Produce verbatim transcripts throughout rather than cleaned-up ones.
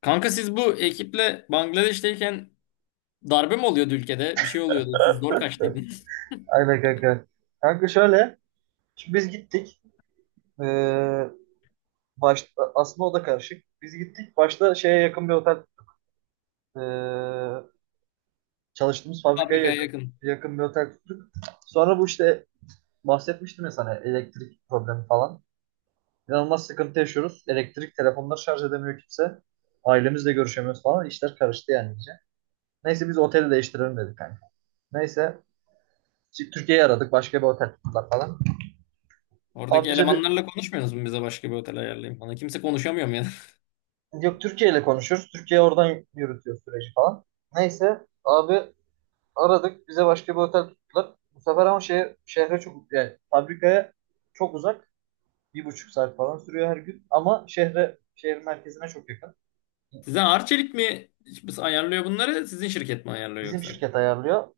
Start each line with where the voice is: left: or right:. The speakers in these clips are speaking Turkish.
left: Kanka siz bu ekiple Bangladeş'teyken darbe mi oluyordu ülkede? Bir şey oluyordu. Siz zor kaçtıydınız.
right: Aynen kanka. Kanka şöyle. Şimdi biz gittik. Ee, başta, aslında o da karışık. Biz gittik. Başta şeye yakın bir otel ee, çalıştığımız fabrikaya
left: Fabrikaya
right: yakın,
left: yakın.
right: yakın bir otel tuttuk. Sonra bu işte bahsetmiştim ya sana elektrik problemi falan. İnanılmaz sıkıntı yaşıyoruz. Elektrik telefonları şarj edemiyor kimse. Ailemizle görüşemiyoruz falan. İşler karıştı yani iyice. Neyse biz oteli değiştirelim dedik kanka. Neyse Türkiye'yi aradık. Başka bir otel tuttular falan. Abi
left: Oradaki
right: bize bir.
left: elemanlarla konuşmuyorsunuz mu bize başka bir otel ayarlayayım falan? Kimse konuşamıyor mu yani?
right: Yok, Türkiye ile konuşuyoruz. Türkiye oradan yürütüyor süreci falan. Neyse abi aradık. Bize başka bir otel tuttular. Bu sefer ama şehir, şehre çok yani fabrikaya çok uzak. Bir buçuk saat falan sürüyor her gün. Ama şehre şehir merkezine çok yakın.
left: Size Arçelik mi ayarlıyor bunları? Sizin şirket mi ayarlıyor
right: Bizim
left: yoksa?
right: şirket ayarlıyor.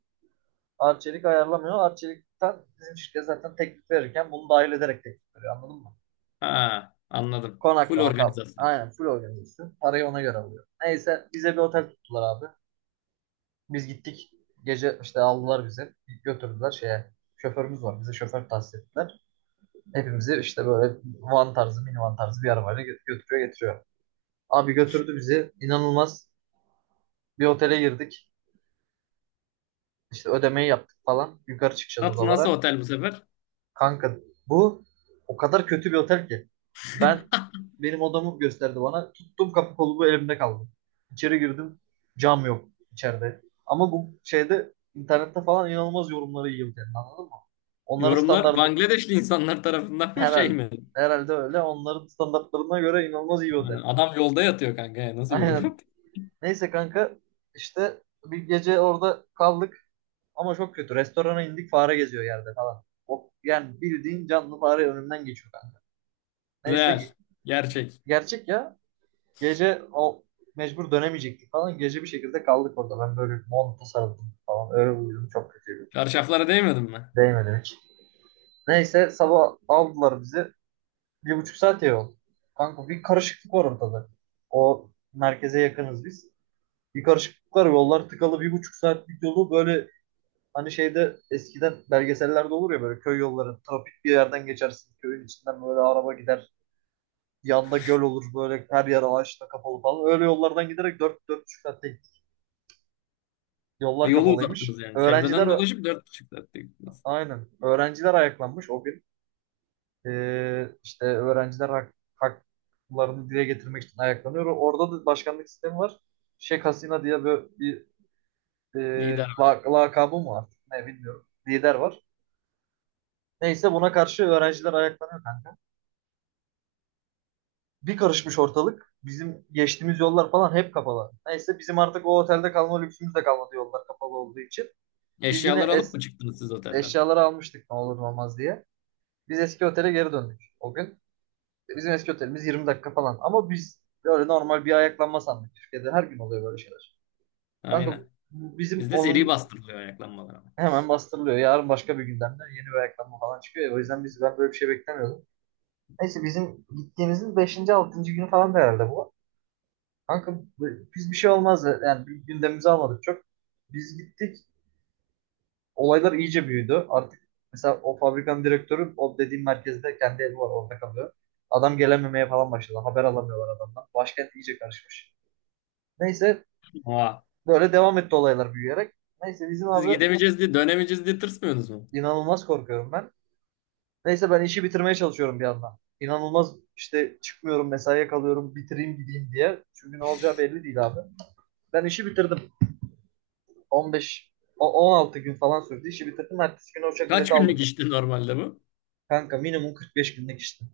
right: Arçelik ayarlamıyor. Arçelik'ten bizim şirket zaten teklif verirken bunu dahil ederek teklif veriyor. Anladın mı?
left: Ha, anladım. Full
right: Konaklama kal.
left: organizasyon.
right: Aynen full organizasyon. Parayı ona göre alıyor. Neyse bize bir otel tuttular abi. Biz gittik. Gece işte aldılar bizi. Götürdüler şeye. Şoförümüz var. Bize şoför tahsis ettiler. Hepimizi işte böyle van tarzı, minivan tarzı bir arabayla gö- götürüyor getiriyor. Abi götürdü bizi. İnanılmaz. Bir otele girdik. İşte ödemeyi yaptık falan. Yukarı çıkacağız
left: Nasıl, nasıl
right: odalara.
left: otel bu sefer?
right: Kanka bu o kadar kötü bir otel ki. Ben benim odamı gösterdi bana. Tuttum kapı kolumu elimde kaldı. İçeri girdim. Cam yok içeride. Ama bu şeyde internette falan inanılmaz yorumları iyi otelin anladın mı? Onların
left: Yorumlar
right: standartı
left: Bangladeşli insanlar tarafından mı şey
right: herhalde
left: mi?
right: herhalde öyle. Onların standartlarına göre inanılmaz iyi bir
left: Hani
right: otel.
left: adam yolda yatıyor kanka. Ya, nasıl yorum
right: Aynen.
left: yaptı?
right: Neyse kanka işte bir gece orada kaldık ama çok kötü. Restorana indik fare geziyor yerde falan. O, yani bildiğin canlı fare önümden geçiyor kanka. Neyse.
left: Real. Gerçek.
right: Gerçek ya. Gece o mecbur dönemeyecektik falan. Gece bir şekilde kaldık orada. Ben böyle monta sarıldım falan. Öyle uyudum. Çok kötüydü.
left: Çarşaflara değmedim mi?
right: Değmedi hiç. Neyse sabah aldılar bizi. Bir buçuk saat yol. Kanka bir karışıklık var ortada. O merkeze yakınız biz. Bir karışıklık var. Yollar tıkalı. Bir buçuk saatlik yolu böyle hani şeyde eskiden belgesellerde olur ya böyle köy yolları. Trafik bir yerden geçersin. Köyün içinden böyle araba gider. Yanda göl olur böyle her yer ağaçla kapalı falan. Öyle yollardan giderek dört dört beş saatte gittik.
left: Ha,
right: Yollar
left: yolu uzattınız
right: kapalıymış.
left: yani. Çevreden
right: Öğrenciler
left: dolaşıp dört buçuk saatte gittiniz.
right: aynen. Öğrenciler ayaklanmış o gün. Ee, işte öğrenciler hak, haklarını dile getirmek için ayaklanıyor. Orada da başkanlık sistemi var. Şeyh Hasina diye böyle bir e,
left: Lider.
right: la- lakabı mı var? Ne bilmiyorum. Lider var. Neyse buna karşı öğrenciler ayaklanıyor kanka. Bir karışmış ortalık. Bizim geçtiğimiz yollar falan hep kapalı. Neyse bizim artık o otelde kalma lüksümüz de kalmadı yollar kapalı olduğu için. Biz yine
left: Eşyaları alıp
right: es
left: mı çıktınız siz otelden?
right: eşyaları almıştık ne olur ne olmaz diye. Biz eski otele geri döndük o gün. Bizim eski otelimiz yirmi dakika falan. Ama biz böyle normal bir ayaklanma sandık. Türkiye'de her gün oluyor böyle şeyler. Kanka
left: Aynen.
right: bu bizim
left: Bizde seri
right: onun
left: bastırılıyor ayaklanmalar ama.
right: hemen bastırılıyor. Yarın başka bir gündemde yeni bir ayaklanma falan çıkıyor. Ya. O yüzden biz ben böyle bir şey beklemiyordum. Neyse bizim gittiğimizin beşinci altıncı günü falan da herhalde bu. Kanka bu- biz bir şey olmaz. Yani bir gündemimizi almadık çok. Biz gittik. Olaylar iyice büyüdü. Artık mesela o fabrikanın direktörü o dediğim merkezde kendi evi var orada kalıyor. Adam gelememeye falan başladı. Haber alamıyorlar adamdan. Başkent iyice karışmış. Neyse
left: Oha.
right: böyle devam etti olaylar büyüyerek. Neyse bizim
left: Siz
right: abi
left: gidemeyeceğiz diye dönemeyeceğiz diye tırsmıyorsunuz mu?
right: inanılmaz korkuyorum ben. Neyse ben işi bitirmeye çalışıyorum bir yandan. İnanılmaz işte çıkmıyorum mesaiye kalıyorum bitireyim gideyim diye. Çünkü ne olacağı belli değil abi. Ben işi bitirdim. on beş o- on altı gün falan sürdü. İşi bitirdim. Ertesi gün uçak
left: Kaç
right: bileti
left: günlük
right: aldım.
left: işti normalde bu?
right: Kanka minimum kırk beş günlük işte.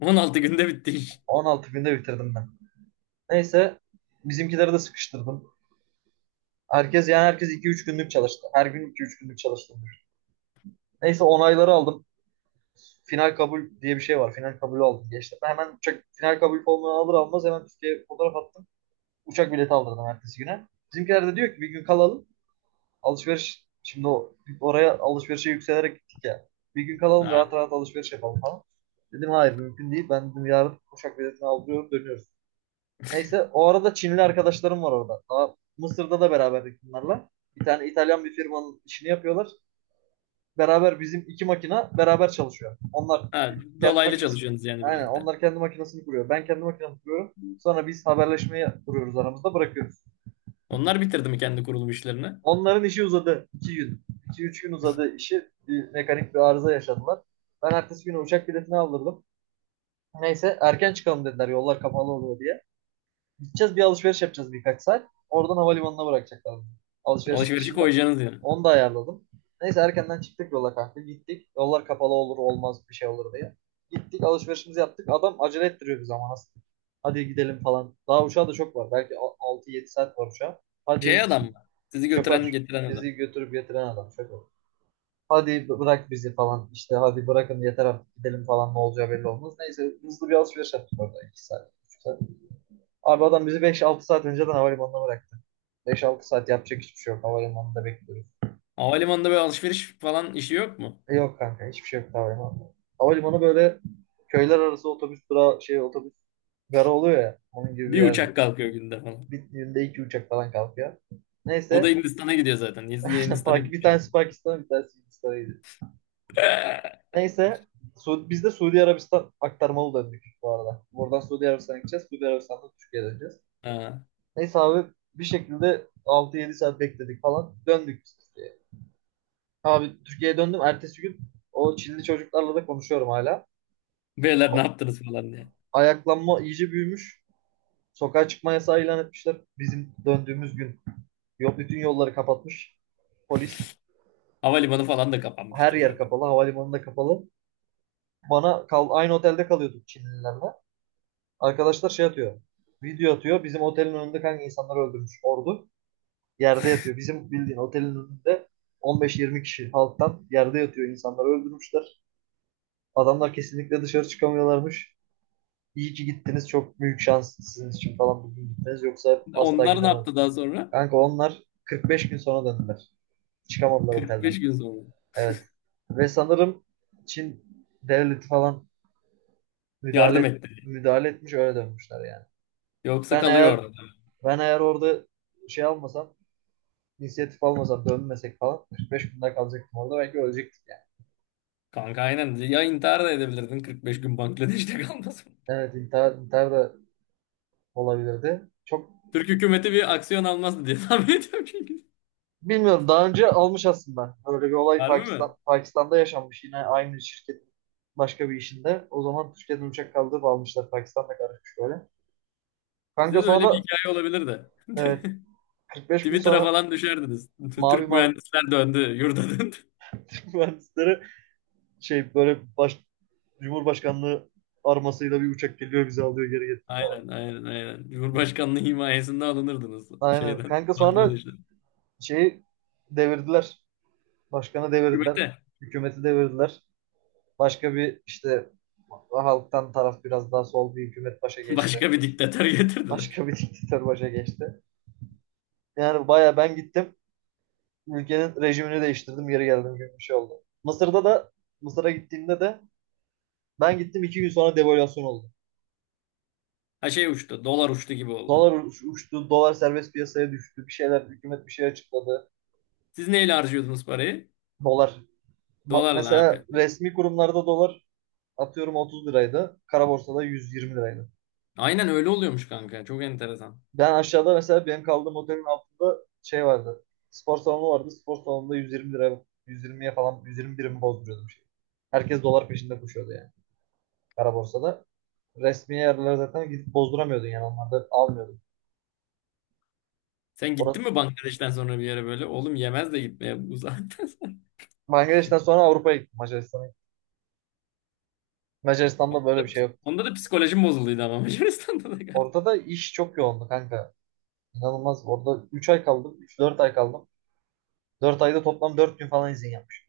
left: On altı günde bitti iş.
right: on altı günde bitirdim ben. Neyse bizimkileri de sıkıştırdım. Herkes yani herkes iki üç günlük çalıştı. Her gün iki üç günlük çalıştım. Neyse onayları aldım. Final kabul diye bir şey var. Final kabulü aldım. Geçtim. Hemen uçak final kabul formunu alır almaz hemen Türkiye'ye fotoğraf attım. Uçak bileti aldırdım ertesi güne. Bizimkiler de diyor ki bir gün kalalım. Alışveriş şimdi o, oraya alışverişe yükselerek gittik ya. Bir gün kalalım rahat
left: Ha.
right: rahat alışveriş yapalım falan. Dedim hayır mümkün değil. Ben dedim yarın uçak biletini aldırıyorum dönüyoruz. Neyse o arada Çinli arkadaşlarım var orada. Daha Mısır'da da beraberdik bunlarla. Bir tane İtalyan bir firmanın işini yapıyorlar. Beraber bizim iki makina beraber çalışıyor. Onlar
left: Ha,
right: kendi
left: dolaylı
right: makinesini
left: çalışıyorsunuz yani
right: aynen
left: birlikte.
right: onlar kendi makinesini kuruyor. Ben kendi makinemi kuruyorum. Sonra biz haberleşmeyi kuruyoruz aramızda bırakıyoruz.
left: Onlar bitirdi mi kendi kurulum işlerini?
right: Onların işi uzadı. İki gün. İki üç gün uzadı işi. Bir mekanik bir arıza yaşadılar. Ben ertesi günü uçak biletini aldırdım. Neyse erken çıkalım dediler yollar kapalı oluyor diye. Gideceğiz bir alışveriş yapacağız birkaç saat. Oradan havalimanına bırakacaklar. Alışveriş
left: Alışverişi
right: işini de,
left: koyacaksınız yani.
right: onu da ayarladım. Neyse erkenden çıktık yola kanka. Gittik. Yollar kapalı olur olmaz bir şey olur diye. Gittik alışverişimizi yaptık. Adam acele ettiriyor bizi ama nasıl. Hadi gidelim falan. Daha uçağa da çok var. Belki altı yedi saat var uçağa.
left: Şey
right: Hadi
left: adam mı? Sizi götüren
right: şoför
left: getiren
right: bizi
left: adam.
right: götürüp getiren adam şoför. Hadi bırak bizi falan işte hadi bırakın yeter artık gidelim falan ne olacağı belli olmaz. Neyse hızlı bir alışveriş yaptık orada iki saat, üç saat. Abi adam bizi beş altı saat önceden havalimanına bıraktı. Beş altı saat yapacak hiçbir şey yok. Havalimanında bekliyoruz.
left: Havalimanında böyle alışveriş falan işi yok mu?
right: E yok kanka hiçbir şey yok havalimanında. Havalimanı böyle köyler arası otobüs durağı şey otobüs gara oluyor ya. Onun gibi bir
left: Bir
right: yer.
left: uçak kalkıyor günde falan.
right: Bir günde iki uçak falan kalkıyor.
left: O da
right: Neyse
left: Hindistan'a gidiyor zaten. Siz de Hindistan'a
right: Pak- bir tanesi
left: gidiyorsunuz.
right: Pakistan'a bir tanesi Hindistan'a gidiyor. Neyse Su- biz de Suudi Arabistan aktarmalı döndük bu arada. Buradan Suudi Arabistan'a gideceğiz. Suudi Arabistan'dan Türkiye'ye döneceğiz.
left: Ha.
right: Neyse abi bir şekilde altı yedi saat bekledik falan. Döndük biz. Abi Türkiye'ye döndüm. Ertesi gün o Çinli çocuklarla da konuşuyorum hala.
left: Beyler ne yaptınız falan diye.
right: Ayaklanma iyice büyümüş. Sokağa çıkma yasağı ilan etmişler. Bizim döndüğümüz gün yok bütün yolları kapatmış. Polis
left: Havalimanı falan da
right: her
left: kapanmıştır
right: yer
left: zaten.
right: kapalı. Havalimanı da kapalı. Bana kal aynı otelde kalıyorduk Çinlilerle. Arkadaşlar şey atıyor. Video atıyor. Bizim otelin önünde kanka insanları öldürmüş ordu. Yerde yatıyor. Bizim bildiğin otelin önünde on beş yirmi kişi halktan yerde yatıyor. İnsanları öldürmüşler. Adamlar kesinlikle dışarı çıkamıyorlarmış. İyi ki gittiniz. Çok büyük şans sizin için falan bugün gittiniz. Yoksa asla
left: Onlar ne
right: gidemezdim.
left: yaptı daha sonra?
right: Kanka onlar kırk beş gün sonra döndüler. Çıkamadılar otelden.
left: kırk beş gün sonra.
right: Evet. Ve sanırım Çin devleti falan müdahale
left: Yardım
right: et-
left: etti.
right: müdahale etmiş öyle dönmüşler yani.
left: Yoksa
right: Ben
left: kalıyor
right: eğer
left: orada.
right: ben eğer orada şey almasam, inisiyatif almasam, dönmesek falan kırk beş gün daha kalacaktım orada. Belki ölecektik yani.
left: Kanka aynen. Ya intihar da edebilirdin kırk beş gün Bangladeş'te kalmasın.
right: Evet intihar, intihar da olabilirdi. Çok.
left: Türk hükümeti bir aksiyon almazdı diye tahmin ediyorum çünkü.
right: Bilmiyorum daha önce almış aslında. Böyle bir olay
left: Harbi mi?
right: Pakistan, Pakistan'da yaşanmış yine aynı şirketin başka bir işinde. O zaman Türkiye'den uçak kaldırıp almışlar. Pakistan'da karışmış böyle. Kanka
left: Size de öyle bir
right: sonra
left: hikaye olabilir de.
right: evet, kırk beş gün
left: Twitter'a
right: sonra
left: falan düşerdiniz.
right: Mavi
left: Türk
right: Mar
left: mühendisler döndü, yurda döndü.
right: Türk mühendisleri şey böyle baş, Cumhurbaşkanlığı armasıyla bir uçak geliyor bizi alıyor geri getiriyor.
left: Aynen, aynen, aynen. Cumhurbaşkanlığı himayesinde alınırdınız
right: Aynen.
left: şeyden.
right: Kanka sonra
left: Bangladeş'ten.
right: şeyi devirdiler. Başkanı devirdiler.
left: Hükümete.
right: Hükümeti devirdiler. Başka bir işte halktan taraf biraz daha sol bir hükümet başa geçti.
left: Başka bir diktatör getirdiler.
right: Başka bir diktatör başa geçti. Yani baya ben gittim. Ülkenin rejimini değiştirdim. Geri geldim gibi bir şey oldu. Mısır'da da Mısır'a gittiğimde de ben gittim iki gün sonra devalüasyon oldu.
left: Ha, şey uçtu. Dolar uçtu gibi oldu.
right: Dolar uç- uçtu. Dolar serbest piyasaya düştü. Bir şeyler hükümet bir şey açıkladı.
left: Siz neyle harcıyordunuz parayı?
right: Dolar. ma-
left: Dolarla
right: Mesela
left: abi.
right: resmi kurumlarda dolar atıyorum otuz liraydı. Kara borsada yüz yirmi liraydı.
left: Aynen öyle oluyormuş kanka. Çok enteresan.
right: Ben aşağıda mesela benim kaldığım otelin altında şey vardı. Spor salonu vardı. Spor salonunda yüz yirmi lira yüz yirmiye falan yüz yirmi birim bozduruyordum şey. Herkes dolar peşinde koşuyordu yani. Kara borsada. Resmi yerlere zaten gidip bozduramıyordun yani onlarda almıyordun.
left: Sen gittin
right: Orada
left: mi Bangladeş'ten sonra bir yere böyle? Oğlum yemez de gitmeye bu zaten.
right: Bangladeş'ten sonra Avrupa'ya gittim. Macaristan'a gittim.
left: Onda
right: Macaristan'da böyle bir
left: da,
right: şey yok.
left: onda da psikolojim bozulduydu ama Macaristan'da da galiba.
right: Orada da iş çok yoğundu kanka. İnanılmaz. Orada üç ay kaldım. Üç dört ay kaldım. Dört ayda toplam dört gün falan izin yapmış.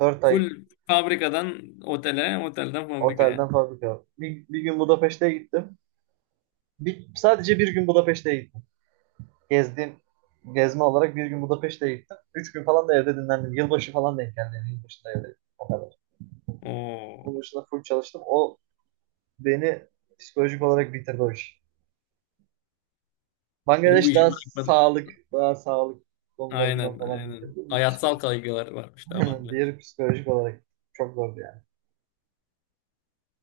right: Dört
left: Full
right: ay
left: fabrikadan otele, otelden fabrikaya.
right: otelden fabrika. Bir, bir gün Budapeşte'ye gittim. Bir, sadece bir gün Budapeşte'ye gittim. Gezdiğim, gezme olarak bir gün Budapeşte'ye gittim. Üç gün falan da evde dinlendim. Yılbaşı falan denk geldi. Yılbaşı da evde. O kadar.
left: Oo.
right: Onun dışında full çalıştım. O beni psikolojik olarak bitirdi o iş.
left: Benim bu
right: Bangladeş
left: işi
right: daha
left: bırakmadı.
right: sağlık, daha sağlık konularından
left: Aynen,
right: falan
left: aynen.
right: bitirdi. Bu
left: Hayatsal
right: psikolojik.
left: kaygılar varmış daha bende.
right: Diğeri psikolojik olarak çok zordu yani.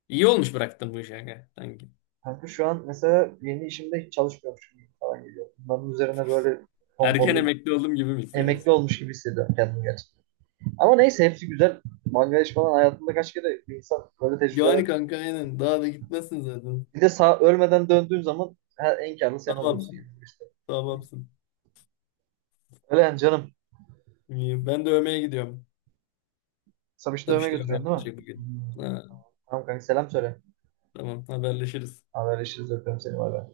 left: İyi olmuş bıraktım bu işi kanka sanki.
right: Kanka şu an mesela yeni işimde hiç çalışmıyormuş gibi falan geliyor. Bunların üzerine böyle
left: Erken
right: konforlu
left: emekli oldum gibi mi
right: emekli
left: hissediyorsun?
right: olmuş gibi hissediyorum kendimi gerçekten. Ama neyse hepsi güzel. Bangladeş falan hayatında kaç kere bir insan böyle tecrübeler.
left: Yani kanka aynen. Daha da gitmesin zaten.
right: Bir de sağ ölmeden döndüğün zaman her, en karlı sen oluyorsun
left: Tamamsın.
right: yani. İşte.
left: Tamamsın.
right: Öyle yani canım.
left: İyi. Ben de övmeye gidiyorum.
right: Samiş'i
left: Tabii
right: dövmeye
left: işte övme
right: götürüyorsun değil mi?
left: yapacağım
right: Hı
left: bugün.
right: hı.
left: Ha,
right: Tamam kanka selam söyle.
left: tamam haberleşiriz.
right: Haberleşiriz öpüyorum seni. Bay bay.